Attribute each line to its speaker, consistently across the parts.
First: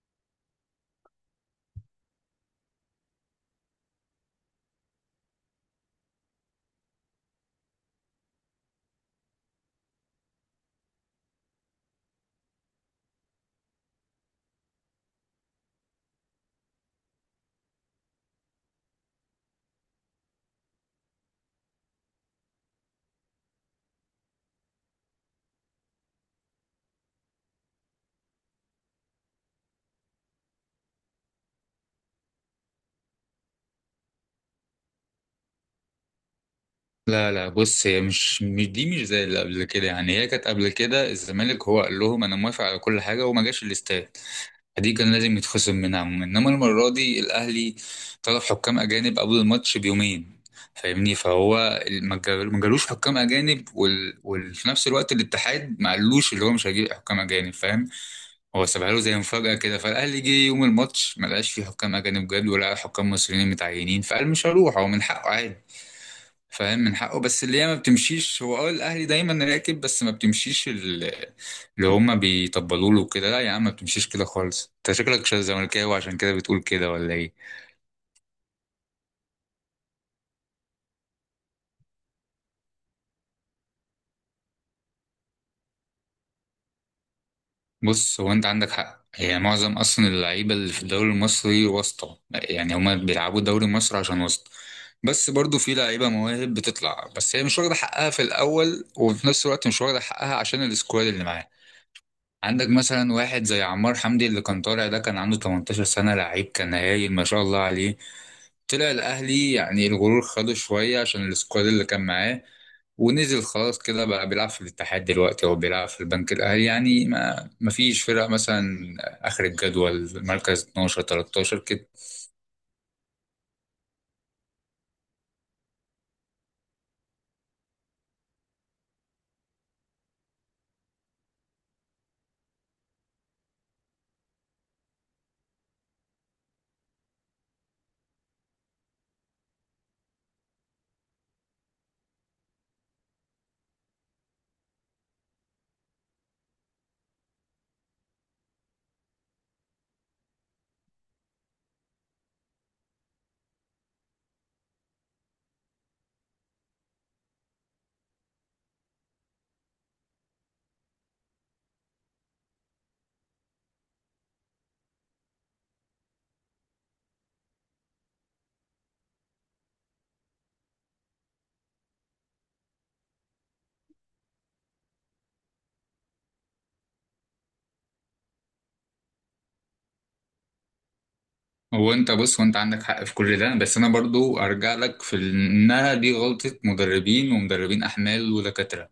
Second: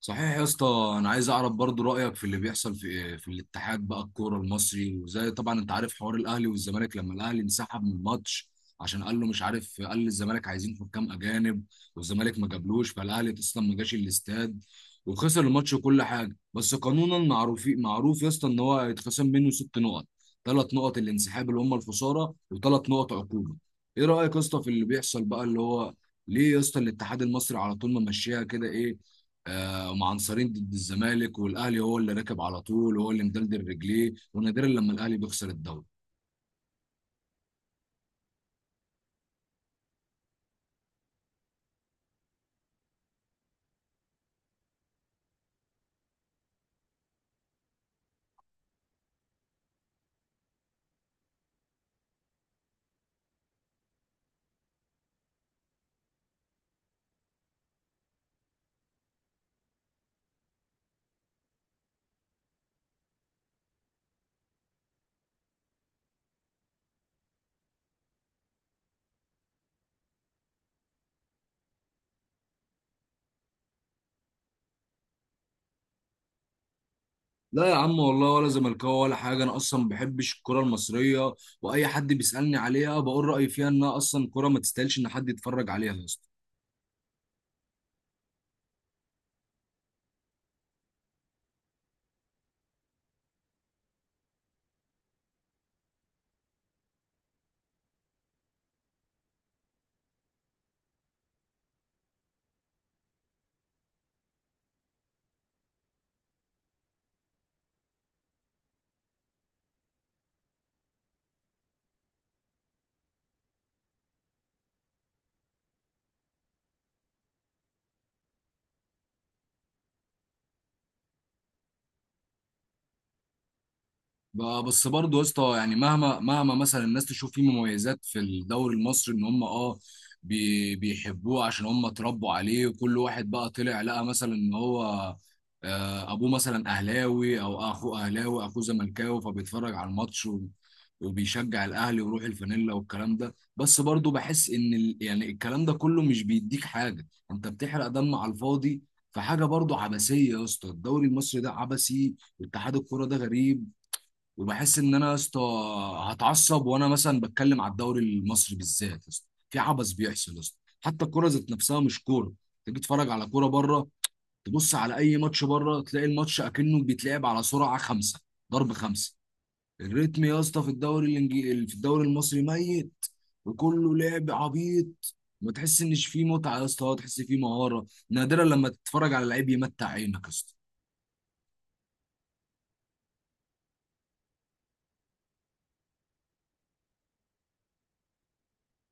Speaker 1: صحيح يا اسطى، انا عايز اعرف برضو رايك في اللي بيحصل في الاتحاد بقى، الكوره المصري. وزي طبعا انت عارف، حوار الاهلي والزمالك لما الاهلي انسحب من الماتش عشان قال له، مش عارف، قال للزمالك عايزين حكام اجانب. والزمالك ما جابلوش، فالاهلي اصلا ما جاش الاستاد وخسر الماتش وكل حاجه. بس قانونا معروف معروف يا اسطى ان هو هيتخصم منه 6 نقط، 3 نقط الانسحاب اللي هم الخساره، و3 نقط عقوبه. ايه رايك يا اسطى في اللي بيحصل بقى؟ اللي هو ليه يا اسطى الاتحاد المصري على طول ما ماشيها كده؟ ايه، هم عنصرين ضد الزمالك، والاهلي هو اللي راكب على طول، وهو اللي مدلدل رجليه، ونادرا لما الاهلي بيخسر الدوري.
Speaker 2: لا لا، بص. هي دي مش زي اللي قبل كده. يعني هي كانت قبل كده الزمالك هو قال لهم انا موافق على كل حاجه وما جاش الاستاد، دي كان لازم يتخصم منها عموما. انما المره دي الاهلي طلب حكام اجانب قبل الماتش بيومين، فاهمني؟ فهو ما جالوش حكام اجانب وفي نفس الوقت الاتحاد ما قالوش اللي هو مش هيجيب حكام اجانب، فاهم؟ هو سابها له زي مفاجاه كده. فالاهلي جه يوم الماتش ما لقاش فيه حكام اجانب، جاب ولا حكام مصريين متعينين، فقال مش هروح. هو من حقه عادي، فاهم، من حقه. بس اللي هي ما بتمشيش. هو اه، الاهلي دايما راكب، بس ما بتمشيش اللي هما بيطبلوا له كده. لا يا عم، ما بتمشيش كده خالص. انت شكلك شاذ زملكاوي عشان كده بتقول كده ولا ايه؟
Speaker 1: لا يا عم والله، ولا زملكاوي ولا حاجه، انا اصلا ما بحبش الكره المصريه. واي حد بيسالني عليها بقول رايي فيها، انها اصلا كره ما تستاهلش ان حد يتفرج عليها.
Speaker 2: بص، هو انت عندك حق. هي معظم اصلا اللعيبه اللي في الدوري المصري واسطه. يعني هما بيلعبوا الدوري المصري عشان واسطه. بس برضو في لعيبه مواهب بتطلع، بس هي مش واخده حقها في الاول، وفي نفس الوقت مش واخده حقها عشان السكواد اللي معاها. عندك مثلا واحد زي عمار حمدي اللي كان طالع، ده كان عنده 18 سنة. لعيب كان هايل ما شاء الله عليه. طلع الأهلي، يعني الغرور خده شوية عشان السكواد اللي كان معاه، ونزل خلاص كده. بقى بيلعب في الاتحاد دلوقتي أو بيلعب في البنك الأهلي، يعني ما فيش فرق. مثلا آخر الجدول، مركز 12 13 كده.
Speaker 1: بس برضه يا اسطى يعني، مهما مهما مثلا الناس تشوف فيه مميزات في الدوري المصري، ان هم، بيحبوه عشان هم اتربوا عليه، وكل واحد بقى طلع لقى مثلا ان هو، ابوه مثلا اهلاوي او اخوه اهلاوي اخوه زملكاوي، فبيتفرج على الماتش وبيشجع الاهلي ويروح الفانيلا والكلام ده. بس برضه بحس ان يعني الكلام ده كله مش بيديك حاجه، انت بتحرق دم على الفاضي. فحاجه برضه عبثيه يا اسطى، الدوري المصري ده عبثي، واتحاد الكوره ده غريب. وبحس ان انا يا اسطى هتعصب وانا مثلا بتكلم على الدوري المصري بالذات، يا اسطى في عبث بيحصل، يا اسطى حتى الكوره ذات نفسها مش كوره. تيجي تتفرج على كوره بره، تبص على اي ماتش بره تلاقي الماتش اكنه بيتلعب على سرعه 5 ضرب 5. الريتم يا اسطى في الدوري الانجليزي، في الدوري المصري ميت. وكله لعب عبيط، ما تحس انش فيه متعه يا اسطى، تحس فيه مهاره، نادرا لما تتفرج على لعيب يمتع عينك يا اسطى.
Speaker 2: هو انت بص، وانت عندك حق في كل ده، بس انا برضو ارجع لك في انها دي غلطة مدربين ومدربين احمال ودكاترة.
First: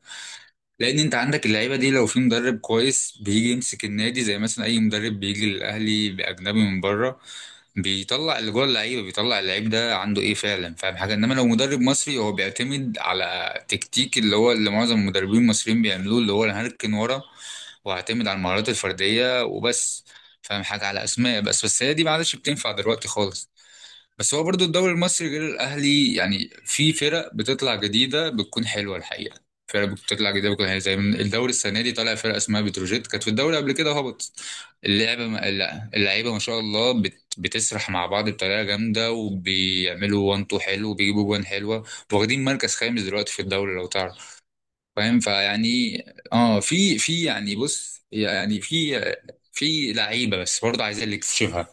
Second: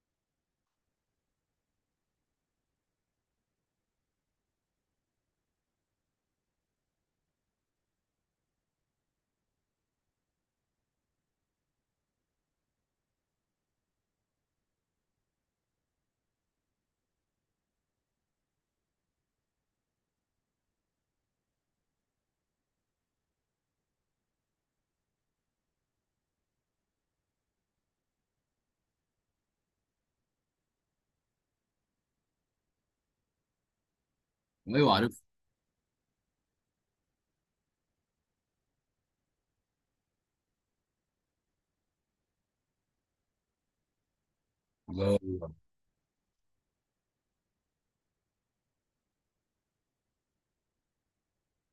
Speaker 2: لان انت عندك اللعيبه دي لو في مدرب كويس بيجي يمسك النادي، زي مثلا اي مدرب بيجي للاهلي باجنبي من بره، بيطلع اللي جوه اللعيبه، بيطلع اللعيب ده عنده ايه فعلا، فاهم حاجه؟ انما لو مدرب مصري هو بيعتمد على تكتيك، اللي هو اللي معظم المدربين المصريين بيعملوه، اللي هو انا هركن ورا واعتمد على المهارات الفرديه وبس، فاهم حاجه؟ على اسماء بس هي دي ما عادش بتنفع دلوقتي خالص. بس هو برضو الدوري المصري غير الاهلي، يعني في فرق بتطلع جديده بتكون حلوه الحقيقه. فرق بتطلع جديده بتكون حلوه، زي من الدوري السنه دي طالع فرقه اسمها بتروجيت، كانت في الدوري قبل كده هبط.
Speaker 1: ايوه، عارف.
Speaker 2: اللعبه ما... لا، اللعيبه ما شاء الله بتسرح مع بعض بطريقه جامده، وبيعملوا وان تو حلو، وبيجيبوا جوان حلوه، واخدين مركز خامس دلوقتي في الدوري لو تعرف.
Speaker 1: الله.
Speaker 2: فاهم؟ فيعني اه، في يعني بص، يعني في لعيبه، بس برضه عايزين اللي يكتشفها.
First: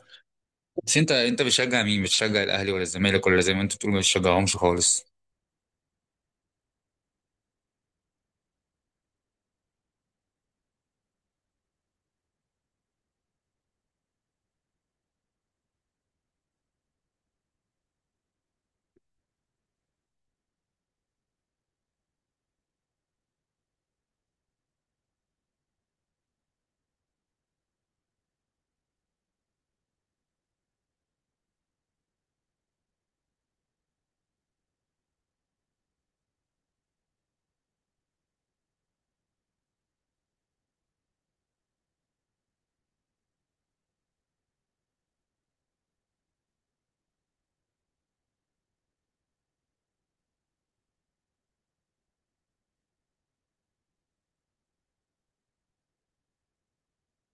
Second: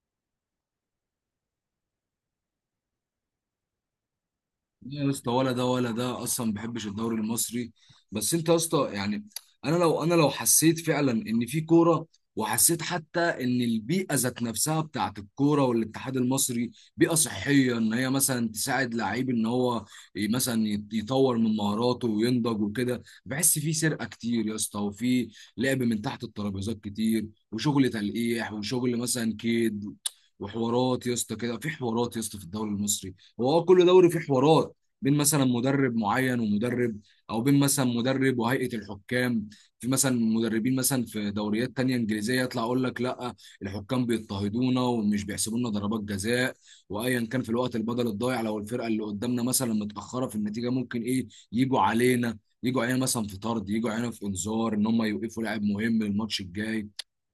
Speaker 2: بس انت، انت بتشجع مين؟ بتشجع الاهلي ولا الزمالك، ولا زي ما انت بتقول ما بتشجعهمش
Speaker 1: لا
Speaker 2: خالص؟
Speaker 1: يا اسطى، ولا ده ولا ده، اصلا ما بحبش الدوري المصري. بس انت يا اسطى يعني، انا لو حسيت فعلا ان في كوره، وحسيت حتى ان البيئه ذات نفسها بتاعت الكوره والاتحاد المصري بيئه صحيه، ان هي مثلا تساعد لعيب ان هو مثلا يطور من مهاراته وينضج وكده. بحس في سرقه كتير يا اسطى، وفي لعب من تحت الترابيزات كتير، وشغل تلقيح، وشغل مثلا كيد، وحوارات يا اسطى كده، في حوارات يا اسطى في الدوري المصري. هو كل دوري فيه حوارات، بين مثلا مدرب معين ومدرب، او بين مثلا مدرب وهيئه الحكام. في مثلا مدربين مثلا في دوريات تانية انجليزيه يطلع اقول لك، لا الحكام بيضطهدونا ومش بيحسبوا لنا ضربات جزاء، وايا كان في الوقت البدل الضايع لو الفرقه اللي قدامنا مثلا متاخره في النتيجه، ممكن ايه، يجوا علينا مثلا في طرد، يجوا علينا في انذار ان هم يوقفوا لاعب مهم للماتش الجاي.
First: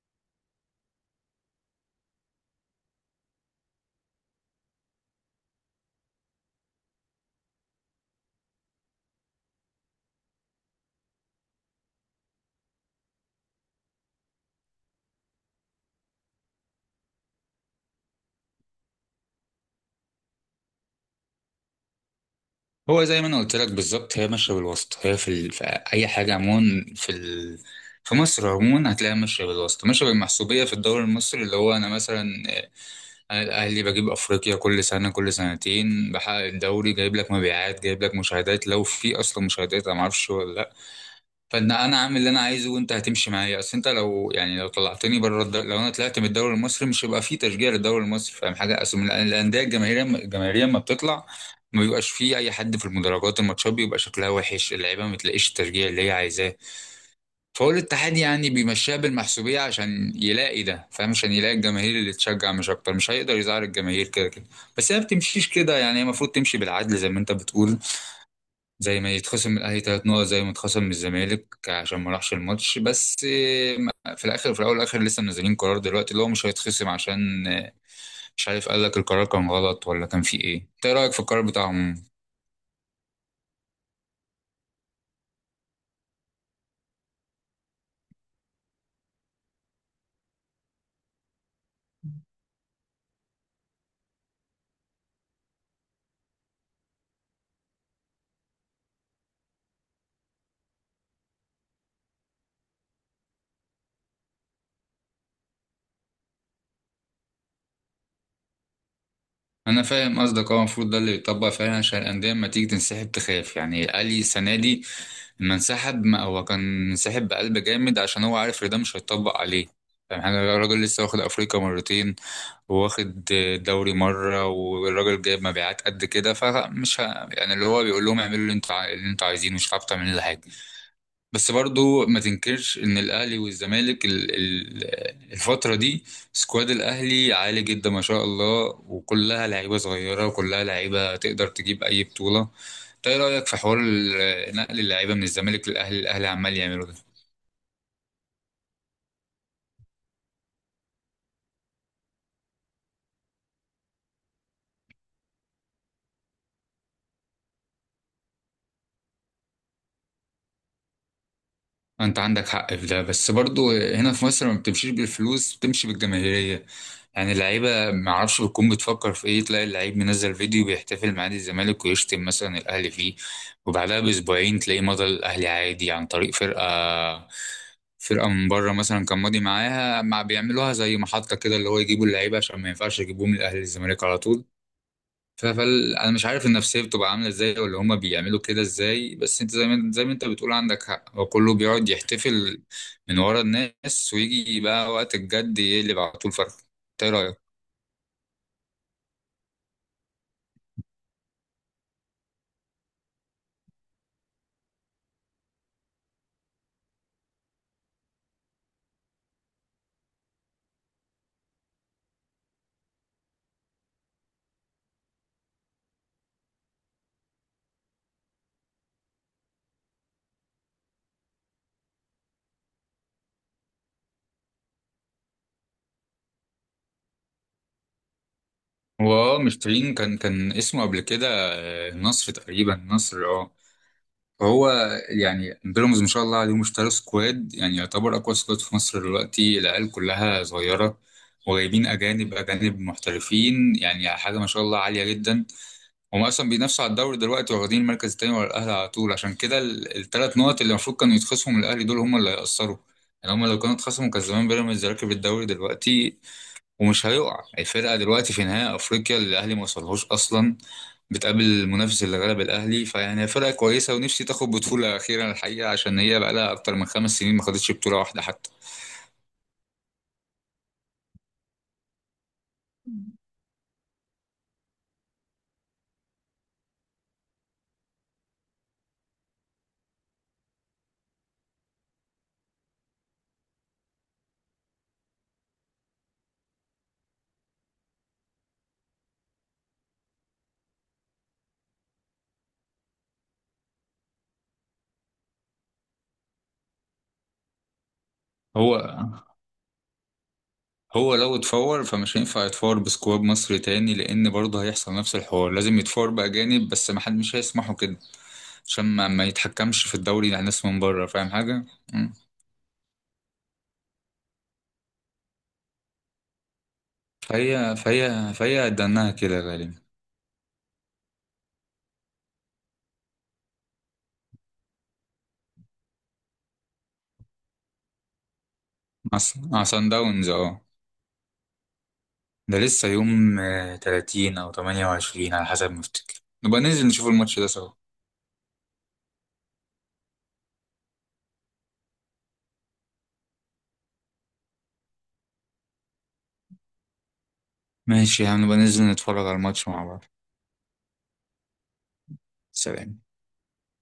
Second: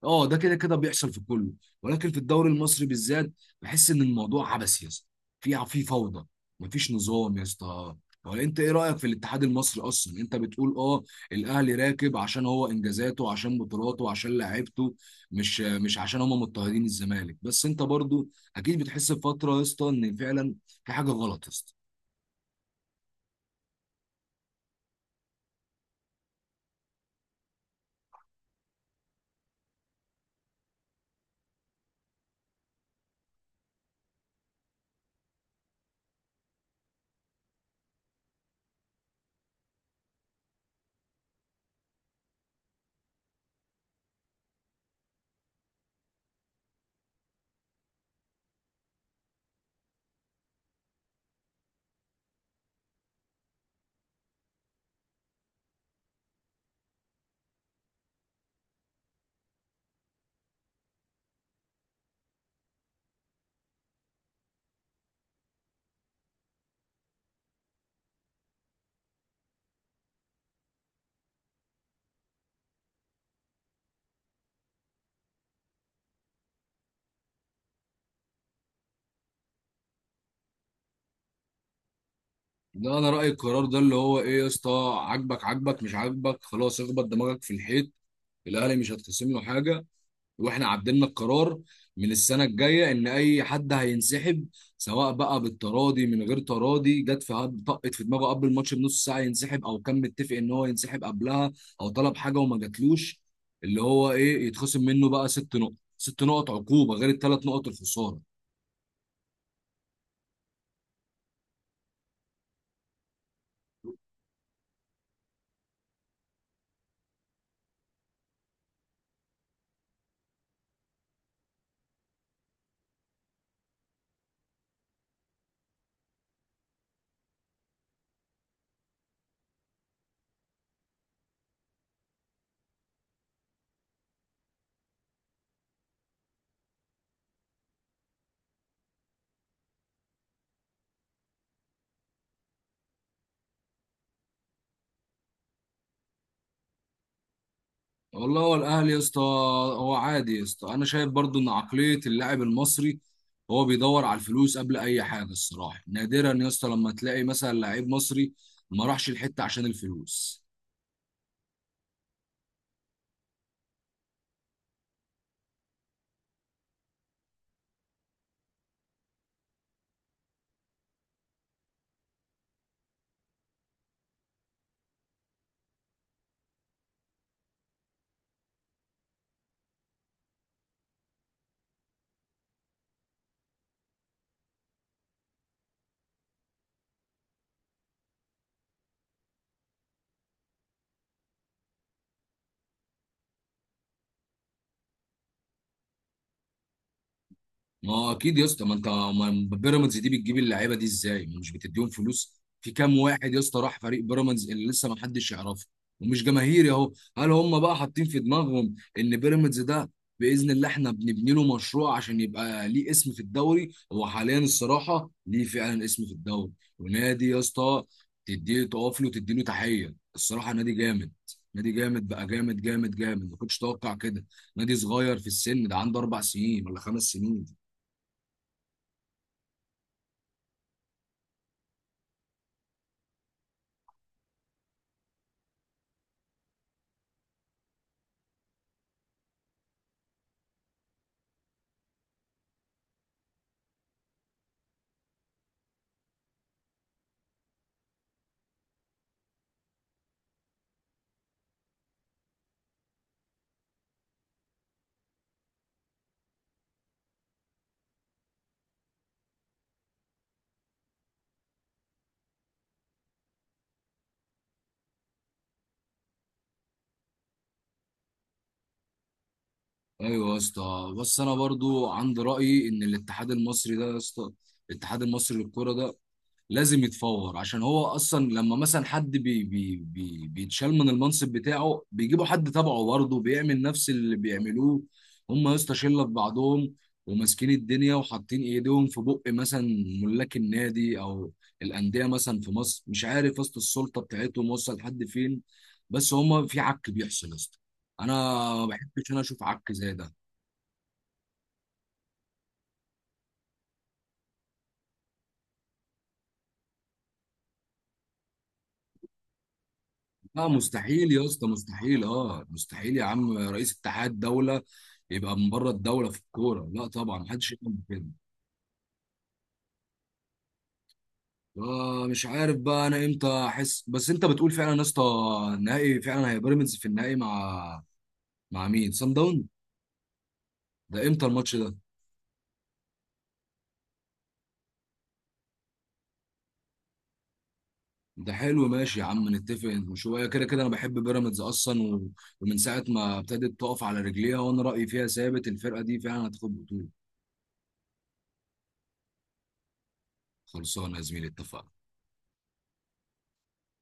Speaker 1: اه ده كده كده بيحصل في كله، ولكن في الدوري المصري بالذات بحس ان الموضوع عبثي يا اسطى. في فوضى، مفيش نظام يا اسطى. هو انت ايه رايك في الاتحاد المصري اصلا؟ انت بتقول الاهلي راكب عشان هو انجازاته، عشان بطولاته، عشان لعيبته، مش عشان هم مضطهدين الزمالك. بس انت برضو اكيد بتحس بفتره يا اسطى ان فعلا في حاجه غلط يا اسطى.
Speaker 2: هو زي ما انا قلت لك بالظبط، هي ماشيه بالوسط. هي في اي حاجه عموما، في مصر عموما هتلاقيها ماشيه بالوسط، ماشيه بالمحسوبيه. في الدوري المصري اللي هو، انا مثلا آه، انا الاهلي بجيب افريقيا كل سنه، كل سنتين بحقق الدوري، جايب لك مبيعات، جايب لك مشاهدات، لو في اصلا مشاهدات انا ما اعرفش ولا لا. فان انا عامل اللي انا عايزه وانت هتمشي معايا. اصل انت لو، يعني لو طلعتني بره لو انا طلعت من الدوري المصري، مش هيبقى فيه تشجيع للدوري المصري، فاهم حاجه؟ اصل الانديه الجماهيريه، الجماهيريه لما بتطلع ما بيبقاش فيه اي حد في المدرجات، الماتشات بيبقى شكلها وحش، اللعيبه ما تلاقيش التشجيع اللي هي عايزاه. فهو الاتحاد يعني بيمشيها بالمحسوبيه عشان يلاقي ده، فاهم، عشان يلاقي الجماهير اللي تشجع، مش اكتر. مش هيقدر يزعل الجماهير، كده كده. بس هي ما بتمشيش كده. يعني هي المفروض تمشي بالعدل زي ما انت بتقول. زي ما يتخصم من الاهلي 3 نقط زي ما اتخصم من الزمالك عشان ما راحش الماتش. بس في الاخر، في الاول والاخر لسه منزلين قرار دلوقتي، اللي هو مش هيتخصم، عشان مش عارف، قال لك القرار كان غلط، ولا كان فيه ايه؟ انت إيه رايك في القرار بتاعهم؟
Speaker 1: ده انا رايي القرار ده اللي هو ايه يا اسطى، عاجبك عاجبك، مش عاجبك خلاص اخبط دماغك في الحيط. الاهلي مش هتخصم له حاجه، واحنا عدلنا القرار من السنه الجايه ان اي حد هينسحب، سواء بقى بالتراضي، من غير تراضي، طقت في دماغه قبل الماتش بنص ساعه ينسحب، او كان متفق ان هو ينسحب قبلها، او طلب حاجه وما جاتلوش، اللي هو ايه، يتخصم منه بقى 6 نقط، 6 نقط عقوبه غير ال3 نقط الخساره.
Speaker 2: انا فاهم قصدك. هو المفروض ده اللي يتطبق فعلا، عشان الانديه لما تيجي تنسحب تخاف. يعني الاهلي السنه دي لما انسحب، ما هو كان انسحب بقلب جامد عشان هو عارف ان ده مش هيتطبق عليه، فاهم حاجه؟ الراجل لسه واخد افريقيا مرتين، واخد دوري مرة، والراجل جايب مبيعات قد كده. يعني اللي هو بيقول لهم اعملوا اللي اللي انتوا عايزينه، مش هتعرفوا تعملوا لي حاجة. بس برضو ما تنكرش ان الاهلي والزمالك الفترة دي سكواد الاهلي عالي جدا ما شاء الله، وكلها لعيبة صغيرة، وكلها لعيبة تقدر تجيب اي بطولة. إنت ايه رأيك في حوار نقل اللعيبة من الزمالك للاهلي، الاهلي عمال يعمله ده؟
Speaker 1: والله هو الاهلي يا اسطى، هو عادي يا اسطى. انا شايف برضو ان عقليه اللاعب المصري، هو بيدور على الفلوس قبل اي حاجه الصراحه، نادرا يا اسطى لما تلاقي مثلا لعيب مصري ما راحش الحته عشان الفلوس.
Speaker 2: انت عندك حق في ده، بس برضو هنا في مصر ما بتمشيش بالفلوس، بتمشي بالجماهيريه. يعني اللعيبه ما اعرفش بتكون بتفكر في ايه، تلاقي اللعيب منزل فيديو بيحتفل مع نادي الزمالك ويشتم مثلا الاهلي فيه، وبعدها باسبوعين تلاقيه مضى الاهلي عادي عن طريق فرقه، فرقه من بره مثلا كان ماضي معاها، مع بيعملوها زي محطه كده، اللي هو يجيبوا اللعيبه عشان ما ينفعش يجيبوهم الاهلي الزمالك على طول. ف- فال انا مش عارف النفسيه بتبقى عامله ازاي، ولا هما بيعملوا كده ازاي. بس انت زي ما انت بتقول عندك حق، هو كله بيقعد يحتفل من ورا الناس، ويجي بقى وقت الجد يقلب على طول فرق. انت ايه رايك؟
Speaker 1: ما هو اكيد يا اسطى، ما انت ما بيراميدز دي بتجيب اللعيبه دي ازاي؟ ما مش بتديهم فلوس؟ في كام واحد يا اسطى راح فريق بيراميدز اللي لسه ما حدش يعرفه ومش جماهيري اهو. هل هم بقى حاطين في دماغهم ان بيراميدز ده باذن الله احنا بنبني له مشروع عشان يبقى ليه اسم في الدوري؟ هو حاليا الصراحه ليه فعلا اسم في الدوري، ونادي يا اسطى تديه تقف له وتدي له تحيه الصراحه. نادي جامد، نادي جامد بقى، جامد جامد جامد، ما كنتش اتوقع كده. نادي صغير في السن، ده عنده 4 سنين ولا 5 سنين.
Speaker 2: هو اه، مشترين. كان اسمه قبل كده النصر تقريبا، النصر اه. هو يعني بيراميدز ما شاء الله عليهم اشتروا سكواد، يعني يعتبر اقوى سكواد في مصر دلوقتي. العيال كلها صغيره، وجايبين اجانب، اجانب محترفين، يعني حاجه ما شاء الله عاليه جدا. هم اصلا بينافسوا على الدوري دلوقتي، واخدين المركز التاني ورا الاهلي على طول. عشان كده الثلاث نقط اللي المفروض كانوا يتخصموا من الاهلي دول هم اللي هيأثروا. يعني هم لو كانوا اتخصموا كان زمان بيراميدز راكب الدوري دلوقتي، ومش هيقع الفرقه دلوقتي في نهائي افريقيا اللي الاهلي ما وصلهوش اصلا، بتقابل المنافس اللي غلب الاهلي. فيعني هي فرقه كويسه، ونفسي تاخد بطوله اخيرا الحقيقه، عشان هي بقى لها اكتر من 5 سنين ما خدتش بطوله واحده حتى.
Speaker 1: ايوه يا اسطى، بس انا برضو عندي رايي ان الاتحاد المصري ده يا اسطى، الاتحاد المصري للكوره ده لازم يتفور، عشان هو اصلا لما مثلا حد بي بي بي بيتشال من المنصب بتاعه، بيجيبوا حد تبعه برضه بيعمل نفس اللي بيعملوه. هم يا اسطى شله في بعضهم، وماسكين الدنيا، وحاطين ايديهم في بق مثلا ملاك النادي، او الانديه مثلا في مصر. مش عارف يا اسطى السلطه بتاعتهم وصل لحد فين. بس هم في عك بيحصل يا اسطى، انا ما
Speaker 2: هو
Speaker 1: بحبش انا اشوف عك زي ده.
Speaker 2: هو لو اتفور فمش هينفع يتفور بسكواد مصري تاني، لان برضه هيحصل نفس الحوار. لازم يتفور باجانب، بس ما حد مش هيسمحوا كده، عشان ما يتحكمش في الدوري على
Speaker 1: لا
Speaker 2: ناس من بره،
Speaker 1: مستحيل يا
Speaker 2: فاهم
Speaker 1: اسطى،
Speaker 2: حاجه؟
Speaker 1: مستحيل،
Speaker 2: مم.
Speaker 1: مستحيل يا عم، رئيس اتحاد دولة يبقى من بره الدولة في الكورة؟ لا طبعا، محدش
Speaker 2: فهي
Speaker 1: يعمل كده.
Speaker 2: فهي فهي دناها كده غالبا.
Speaker 1: آه، مش عارف بقى انا امتى احس، بس انت بتقول فعلا يا اسطى النهائي فعلا، هي بيراميدز في النهائي مع مين، سان داون؟
Speaker 2: مع صن داونز اه.
Speaker 1: ده امتى الماتش ده؟
Speaker 2: ده لسه يوم 30 او 28 على حسب ما افتكر. نبقى ننزل نشوف الماتش ده سوا.
Speaker 1: ده حلو، ماشي يا عم، نتفق شويه، كده كده انا بحب بيراميدز اصلا ومن ساعه ما ابتدت تقف على رجليها وانا رايي فيها ثابت، الفرقه دي فعلا هتاخد بطوله.
Speaker 2: ماشي يا عم، نبقى ننزل نتفرج على الماتش مع بعض.
Speaker 1: خلصانه يا زميلي، اتفقنا.
Speaker 2: سلام.